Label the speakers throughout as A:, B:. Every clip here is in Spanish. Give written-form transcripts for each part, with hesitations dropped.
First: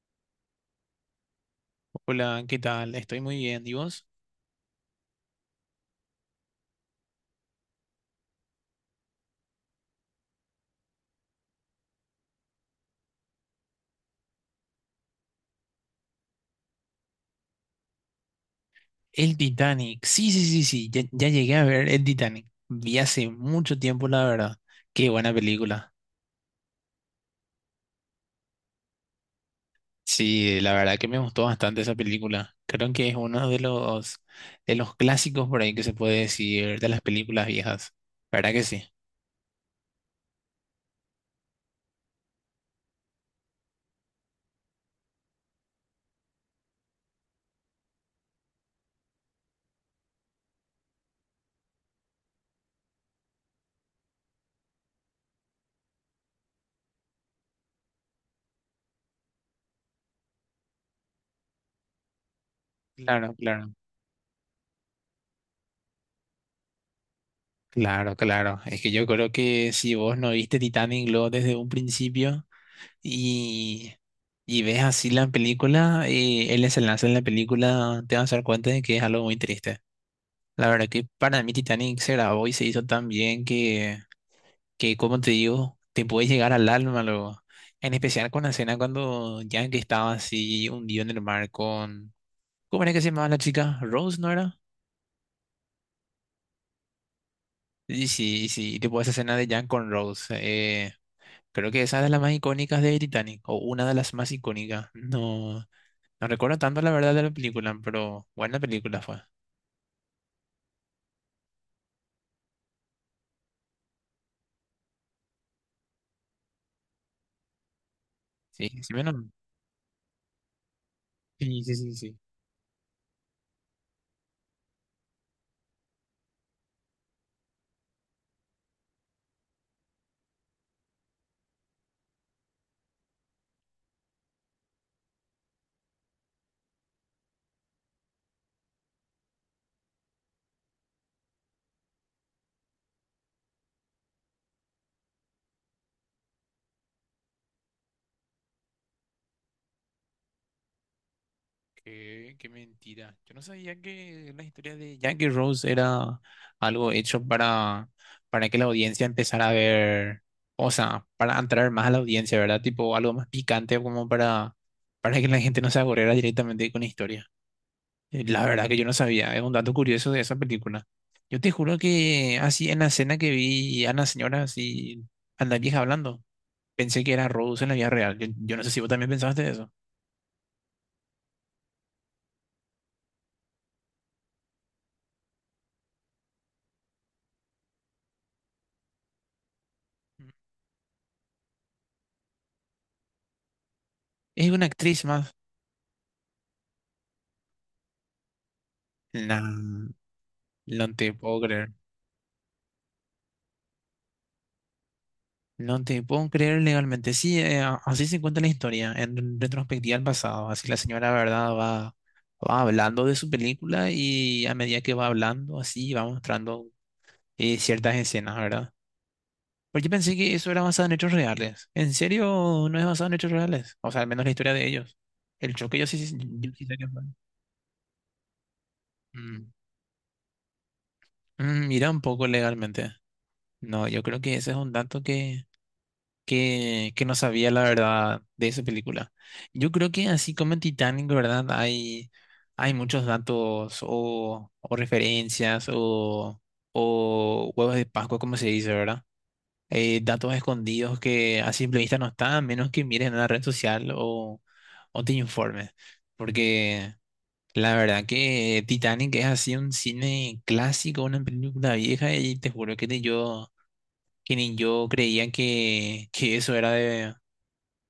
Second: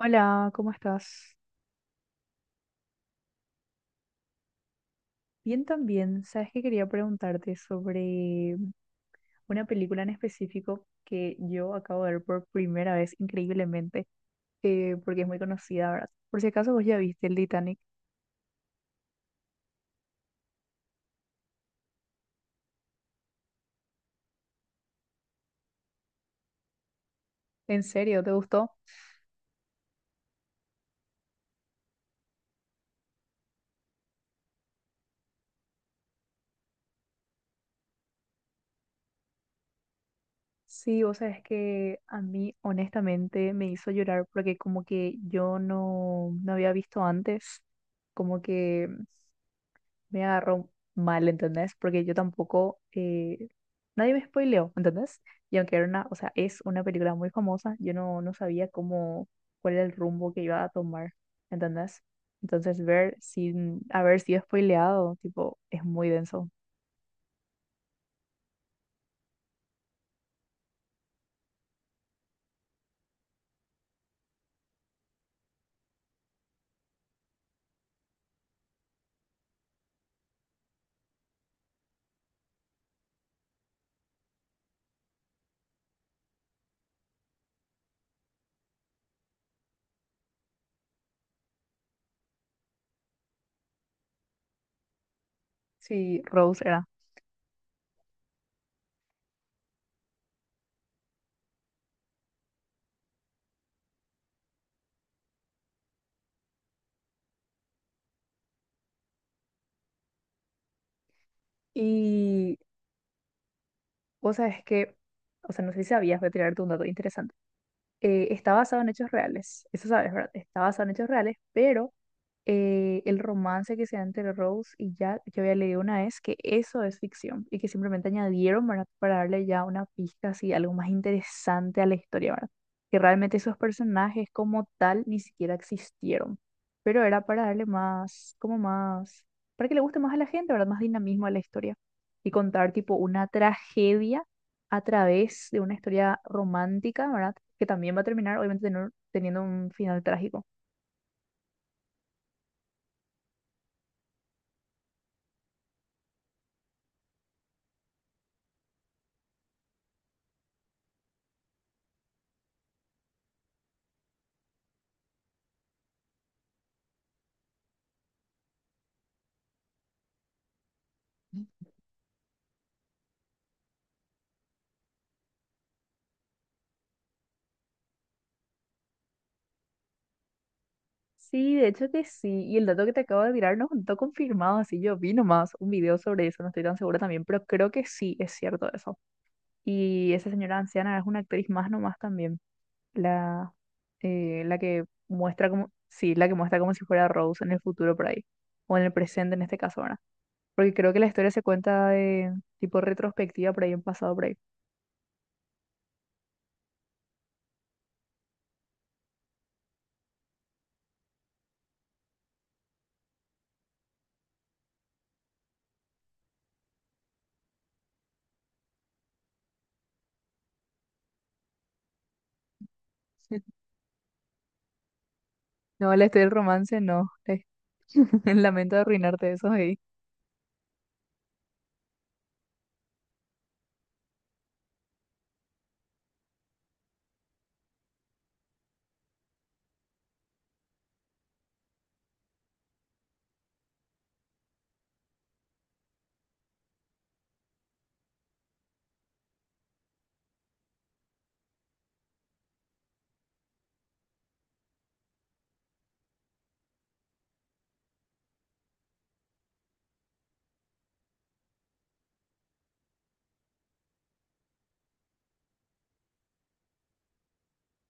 A: Hola, ¿cómo estás?
B: Hola, ¿qué tal? Estoy muy bien. ¿Y vos?
A: Bien también. Sabes que quería preguntarte sobre una película en específico que yo acabo de ver por primera vez, increíblemente, porque es muy conocida, ¿verdad? Por si acaso vos ya viste el Titanic.
B: El Titanic. Sí, sí, sí, sí. Ya, ya llegué a ver el Titanic. Vi hace mucho tiempo, la verdad. Qué buena película.
A: ¿En serio? ¿Te gustó?
B: Sí, la verdad que me gustó bastante esa película. Creo que es uno de los clásicos por ahí que se puede decir de las películas viejas. ¿Verdad que sí?
A: Sí, vos sabes que a mí honestamente me hizo llorar porque como que yo no había visto antes, como que me agarró mal, ¿entendés? Porque yo tampoco, nadie me spoileó, ¿entendés? Y aunque era una, o sea, es una película muy famosa, yo no sabía cómo, cuál era el rumbo que iba a tomar, ¿entendés? Entonces ver
B: Claro, claro.
A: sin haber sido spoileado, tipo, es muy denso.
B: Claro, claro. Es que yo creo que si vos no viste Titanic luego desde un principio, y, y ves así la película y el desenlace en la película, te vas a dar cuenta de que es algo muy triste. La verdad que para mí Titanic se grabó y se hizo tan bien que como te digo, te puede llegar al alma luego. En especial con la escena cuando Jack estaba así hundido en el mar con... ¿Cómo era que se llamaba la chica? ¿Rose, no era?
A: Sí, Rose era.
B: Y sí, y sí, y tipo esa escena de Jack con Rose. Creo que esa es de las más icónicas de Titanic, o una de las más icónicas. No, no recuerdo tanto la verdad de la película, pero buena película fue.
A: Y vos sabés que, o sea, no sé si sabías, voy a tirarte un dato interesante. Está
B: Sí,
A: basado en
B: sí,
A: hechos
B: menos.
A: reales, eso sabes, ¿verdad? Está basado en hechos reales,
B: Sí, sí,
A: pero
B: sí, sí.
A: el romance que se da entre Rose y Jack, yo había leído una vez que eso es ficción y que simplemente añadieron, ¿verdad? Para darle ya una pista así, algo más interesante a la historia, ¿verdad? Que realmente esos personajes como tal ni siquiera existieron, pero era para darle más, como más, para que le guste más a la gente, ¿verdad? Más dinamismo a la historia y contar tipo una tragedia a través de una historia romántica, ¿verdad? Que también va a terminar obviamente teniendo un final trágico.
B: Qué mentira. Yo no sabía que la historia de Jackie Rose era algo hecho para que la audiencia empezara a ver, o sea, para entrar más a la audiencia, ¿verdad? Tipo algo más picante como para que la gente no se aburriera directamente con la historia. La verdad que yo no sabía, es un dato curioso de esa película. Yo te juro que así en la escena que vi a la señora así, a la vieja hablando. Pensé que era Rose en la vida real. Yo no sé si vos también pensaste eso.
A: Sí, de hecho que sí. Y el dato que te acabo de tirar no está confirmado, así yo vi nomás un video sobre eso, no estoy tan segura también, pero creo que sí es cierto eso. Y esa señora anciana es una actriz más nomás también, la,
B: Es
A: la
B: una
A: que
B: actriz más.
A: muestra como, sí, la que muestra como si fuera Rose en el futuro por ahí, o en el presente en este caso
B: No,
A: verdad. Porque creo
B: no
A: que la
B: te
A: historia
B: puedo
A: se
B: creer.
A: cuenta de tipo retrospectiva por ahí en pasado por ahí.
B: No te puedo creer legalmente. Sí, así se cuenta la historia, en retrospectiva al pasado. Así la señora, ¿verdad? Va hablando de su película y a medida que va hablando, así va mostrando ciertas escenas, ¿verdad? Porque pensé que eso era basado en hechos reales. ¿En serio no es basado en hechos reales? O sea, al menos la historia de ellos. El choque yo
A: No,
B: sí,
A: la
B: sí-
A: historia del
B: yo sí sé
A: romance
B: que fue.
A: no, lamento arruinarte eso
B: Mm.
A: ahí.
B: Mm, mira un poco legalmente. No, yo creo que ese es un dato que no sabía la verdad de esa película. Yo creo que así como en Titanic, ¿verdad? Hay muchos datos o referencias o huevos de Pascua, como se dice, ¿verdad? Datos escondidos que a simple vista no están, a menos que mires en la red social o te informes. Porque la verdad que Titanic es así un cine clásico, una película vieja y te juro que yo que ni yo creían que eso era de,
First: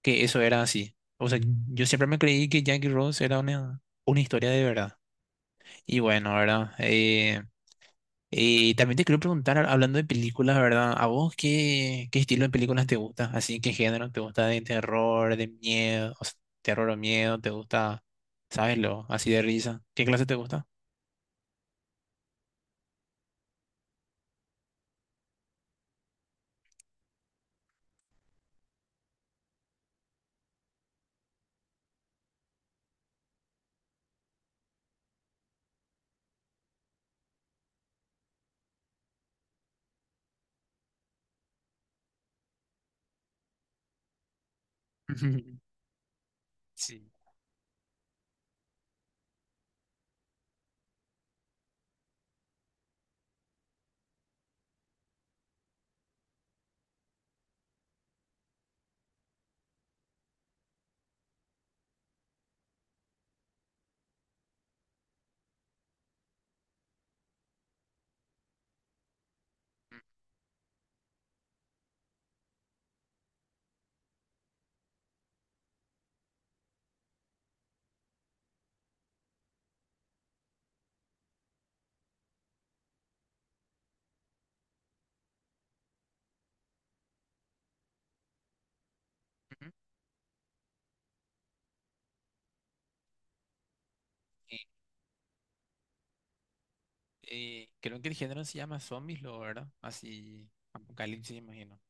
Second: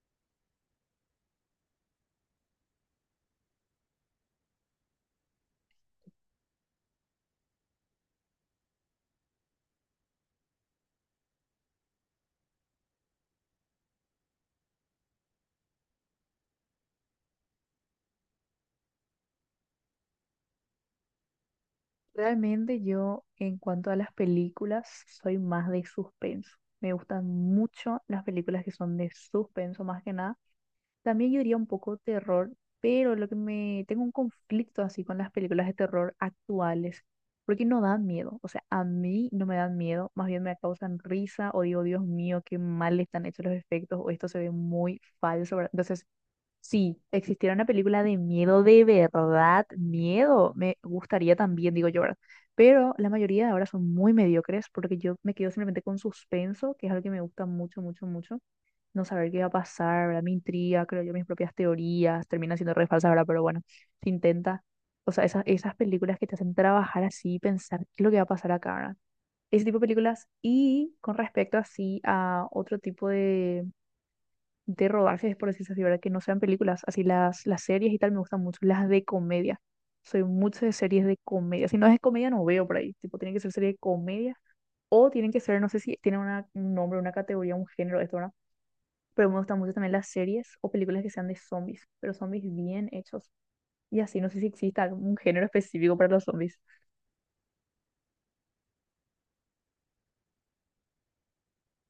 B: que eso era así. O sea, yo siempre me creí que Jackie Rose era una historia de verdad. Y bueno, ¿verdad? También te quiero preguntar, hablando de películas, ¿verdad? ¿A vos qué estilo de películas te gusta? Así, ¿qué género te gusta de terror, de miedo? O sea, terror o miedo, ¿te gusta, sabes lo, así de risa? ¿Qué clase te gusta?
A: Realmente yo, en cuanto a las películas, soy más de suspenso. Me gustan mucho las películas que son de suspenso más que nada. También yo diría un poco terror, pero lo que me tengo un conflicto así con las películas de terror actuales, porque no dan miedo. O sea, a mí no me dan miedo, más bien me causan risa o digo, Dios mío, qué mal están hechos los efectos o esto se ve muy falso,
B: Ujú,
A: ¿verdad? Entonces si
B: sí.
A: existiera una película de miedo de verdad, miedo, me gustaría también, digo yo, ¿verdad? Pero la mayoría de ahora son muy mediocres porque yo me quedo simplemente con suspenso, que es algo que me gusta mucho, mucho, mucho. No saber qué va a pasar, ¿verdad? Me intriga, creo yo mis propias teorías, termina siendo re falsa, ¿verdad? Pero bueno, se intenta. O sea, esas películas que te hacen trabajar así, pensar qué es lo que va a pasar acá, ¿verdad? Ese tipo de películas. Y con respecto así a otro tipo de rodajes, por decirse así, ¿verdad? Que no sean películas, así las series y tal me gustan mucho, las de comedia. Soy mucho de series de comedia. Si no es de comedia, no veo por ahí. Tipo, tienen que ser series de comedia o tienen que ser, no sé si tienen una, un nombre, una categoría, un género, esto, ¿verdad? Pero me gustan
B: Ujú.
A: mucho también las series o películas que sean de zombies, pero zombies bien hechos. Y así, no sé si
B: Eh,
A: exista algún género específico para los zombies.
B: creo que el género se llama zombies, lo, ¿verdad? Así, apocalipsis, imagino.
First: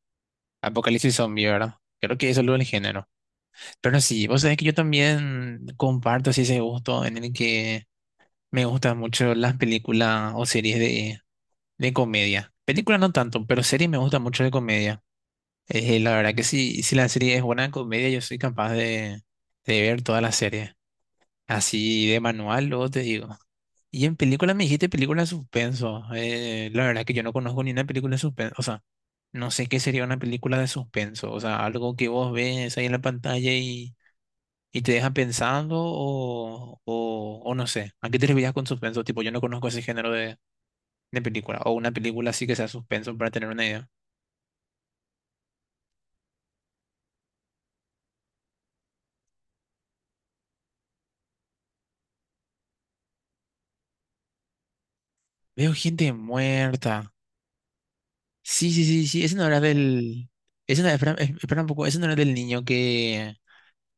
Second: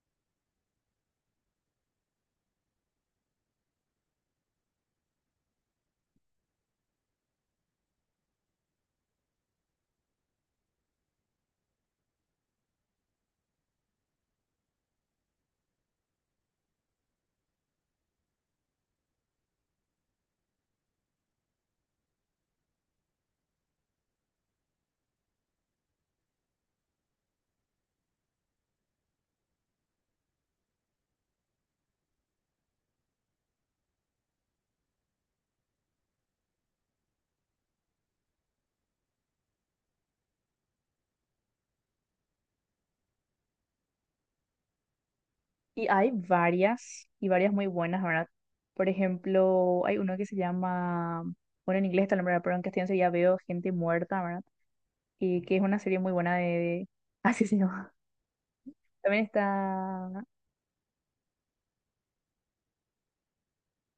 B: Apocalipsis zombie, ¿verdad? Creo que eso es lo del género. Pero sí, vos sabés que yo también comparto así ese gusto en el que me gustan mucho las películas o series de comedia. Películas no tanto, pero series me gustan mucho de comedia. La verdad que sí, si la serie es buena de comedia, yo soy capaz de ver toda la serie. Así de manual, luego te digo. Y en películas me dijiste película de suspenso. La verdad que yo no conozco ni una película de suspenso. O sea, no sé qué sería una película de suspenso. O sea, algo que vos ves ahí en la pantalla y te deja pensando o no sé. ¿A qué te referías con suspenso? Tipo, yo no conozco ese género de película. O una película así que sea suspenso para tener una idea.
A: Y hay varias, y varias muy buenas, ¿verdad? Por ejemplo, hay uno que se llama, bueno, en inglés está el nombre, pero en castellano sería Veo gente muerta, ¿verdad? Y que es
B: Veo
A: una serie
B: gente
A: muy buena de...
B: muerta.
A: Así se llama.
B: Sí, sí, sí,
A: También
B: sí. Ese no era
A: está...
B: del... Ese no, espera, espera un poco. Ese no era del niño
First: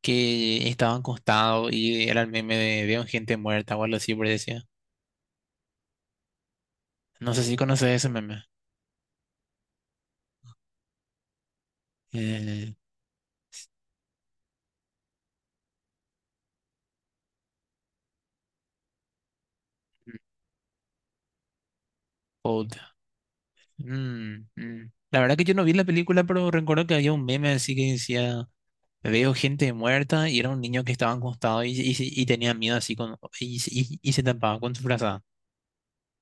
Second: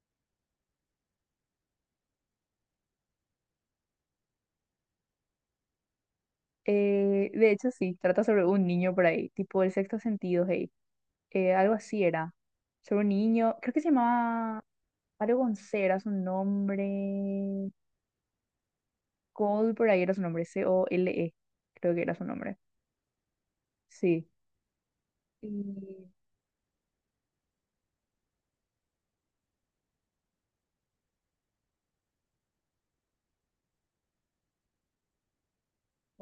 B: que estaban acostados y era el meme de veo gente muerta o algo así, por decía. No sé
A: de
B: si
A: hecho,
B: conoces
A: sí,
B: ese
A: trata
B: meme.
A: sobre un niño por ahí, tipo El Sexto Sentido, hey. Algo así era.
B: Eh,
A: Sobre un niño, creo que se llamaba algo con C, era su nombre. Cole por ahí era su nombre, Cole, creo que era su nombre.
B: Old.
A: Sí.
B: Mm, mm. La verdad que yo no vi la
A: Y
B: película, pero recuerdo que había un meme así que decía, veo gente muerta y era un niño que estaba acostado y tenía miedo así con, y se tapaba con su frazada.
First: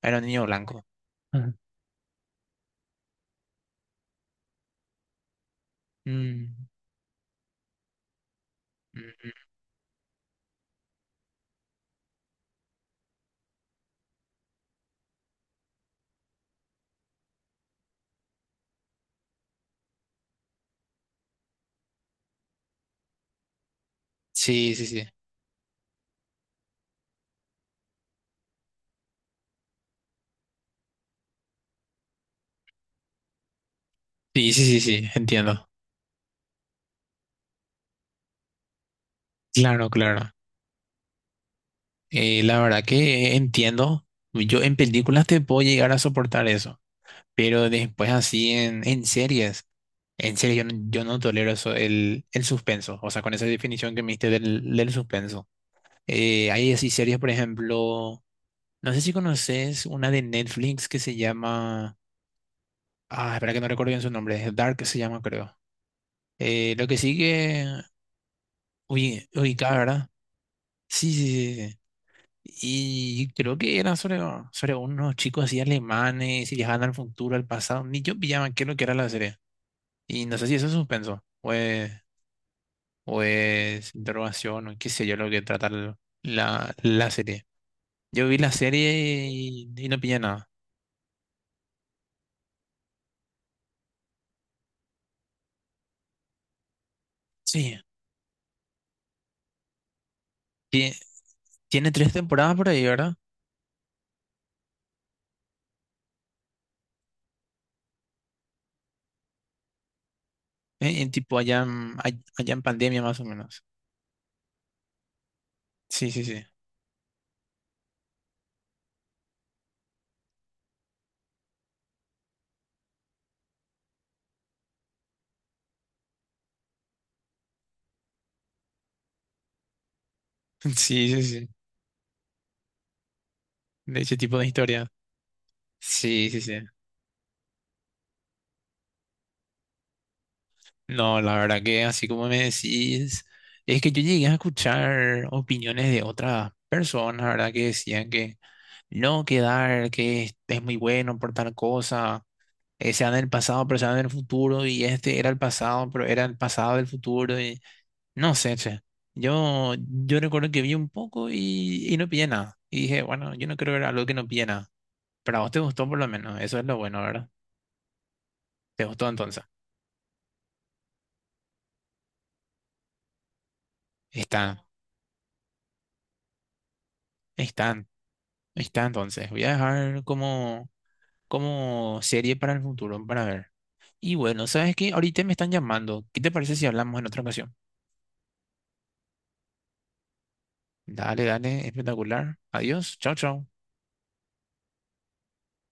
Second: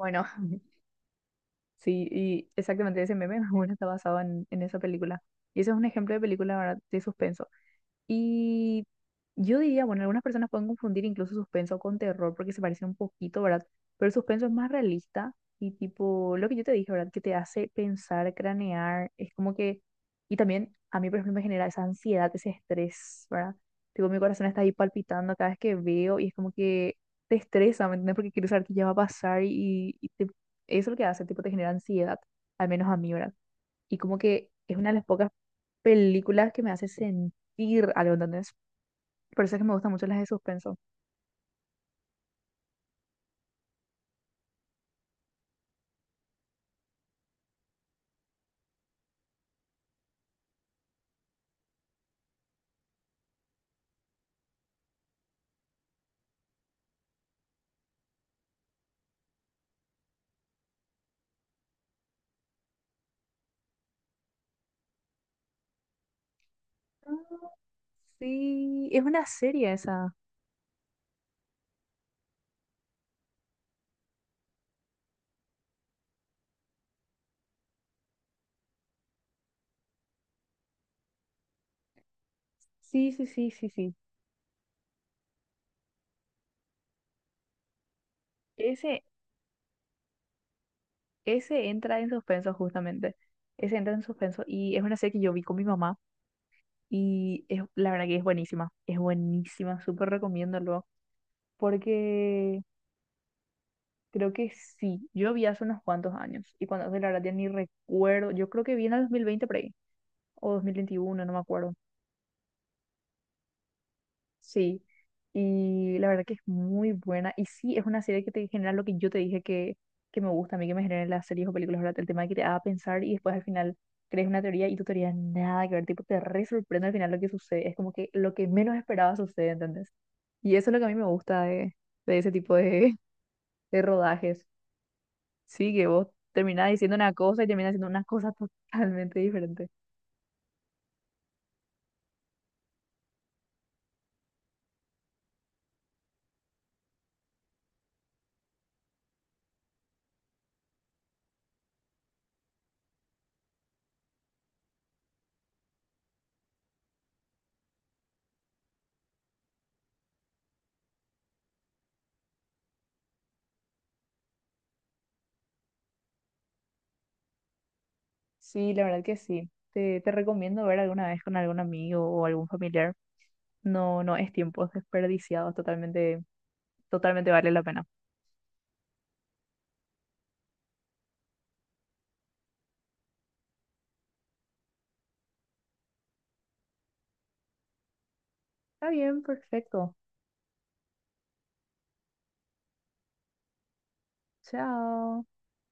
B: Era un niño blanco. Ajá.
A: sí, y exactamente ese meme bueno, está basado en esa película. Y ese es un ejemplo de
B: Mm,
A: película, ¿verdad? De suspenso. Y
B: mm, mm.
A: yo diría, bueno, algunas personas pueden confundir incluso suspenso con terror porque se parece un poquito, ¿verdad? Pero el suspenso es más realista y tipo, lo que yo te dije, ¿verdad? Que te hace pensar, cranear, es como que, y también a mí, por ejemplo, me genera esa ansiedad, ese estrés, ¿verdad? Tipo, mi corazón está ahí
B: Sí, sí, sí.
A: palpitando cada vez que veo y es como que te estresa, ¿me entiendes? Porque quieres saber qué ya va a pasar y, eso es lo que hace, tipo, te genera ansiedad, al menos a mí, ¿verdad? Y como que
B: Sí, sí,
A: es
B: sí,
A: una de las
B: sí,
A: pocas
B: entiendo.
A: películas que me hace sentir algo, ¿entendés? Por eso es que me
B: Claro,
A: gustan mucho las de
B: claro.
A: suspenso.
B: La verdad que entiendo. Yo en películas te puedo llegar a soportar eso, pero después así en series yo no tolero eso, el suspenso, o sea, con esa definición que me diste del suspenso. Hay así series, por ejemplo, no sé si conoces una de Netflix que se llama, ah, espera que no recuerdo bien su nombre, es Dark se llama creo. Lo que
A: Ah,
B: sigue,
A: sí, es una
B: uy,
A: serie
B: ubicada, ¿verdad?
A: esa.
B: Sí, sí, sí, sí, sí. Y creo que eran sobre unos chicos así alemanes y viajaban al futuro, al pasado. Ni yo pillaba qué es lo que era la serie. Y no sé si eso es suspenso o es,
A: Sí,
B: o
A: sí, sí, sí, sí.
B: es interrogación o qué sé yo lo que trata la serie. Yo vi la
A: Ese,
B: serie y no pillé nada.
A: ese entra en suspenso justamente. Ese entra en suspenso y es una serie que yo vi con mi mamá y es,
B: Sí,
A: la verdad que es buenísima. Es buenísima, súper recomiendo luego
B: tie- tiene tres temporadas
A: porque
B: por ahí, ¿verdad?
A: creo que sí. Yo vi hace unos cuantos años y cuando hace la verdad ya ni recuerdo. Yo creo que vi en el 2020 por ahí o dos mil
B: En
A: veintiuno no me
B: tipo allá,
A: acuerdo.
B: allá en pandemia más o menos.
A: Sí, y la
B: Sí,
A: verdad
B: sí,
A: que es
B: sí.
A: muy buena. Y sí, es una serie que te genera lo que yo te dije que me gusta a mí, que me generan las series o películas, ¿verdad? El tema de que te haga pensar y después al final crees una teoría y tu teoría nada que ver, tipo, te re sorprende al final lo que sucede. Es como que lo que menos esperaba sucede, ¿entendés? Y eso es lo que a mí me
B: Sí, sí,
A: gusta
B: sí.
A: de ese tipo de, de
B: De ese tipo
A: rodajes.
B: de historia.
A: Sí, que vos
B: Sí, sí, sí.
A: terminás diciendo una cosa y terminás haciendo una cosa totalmente diferente.
B: No, la verdad que así como me decís, es que yo llegué a escuchar opiniones de otras personas, ¿verdad? Que decían que no, que Dark que es muy bueno por tal cosa, sea en el pasado, pero sea en el futuro, y este era el pasado, pero era el pasado del futuro, y no sé, che. Yo recuerdo que vi un poco y no pillé nada. Y dije, bueno, yo no creo que era algo que no pillé nada. Pero a vos te gustó por lo menos, eso es lo bueno, ¿verdad?
A: Sí, la
B: ¿Te
A: verdad
B: gustó
A: que
B: entonces?
A: sí. Te recomiendo ver alguna vez con algún amigo o algún familiar. No, no es
B: Está,
A: tiempo desperdiciado, totalmente, totalmente vale la
B: está.
A: pena.
B: Ahí está, entonces. Voy a dejar como serie para el futuro, para ver. Y bueno, ¿sabes qué? Ahorita me están llamando. ¿Qué te parece si hablamos en otra ocasión?
A: Está bien, perfecto.
B: Dale, dale, espectacular. Adiós, chao, chao.
A: Chao.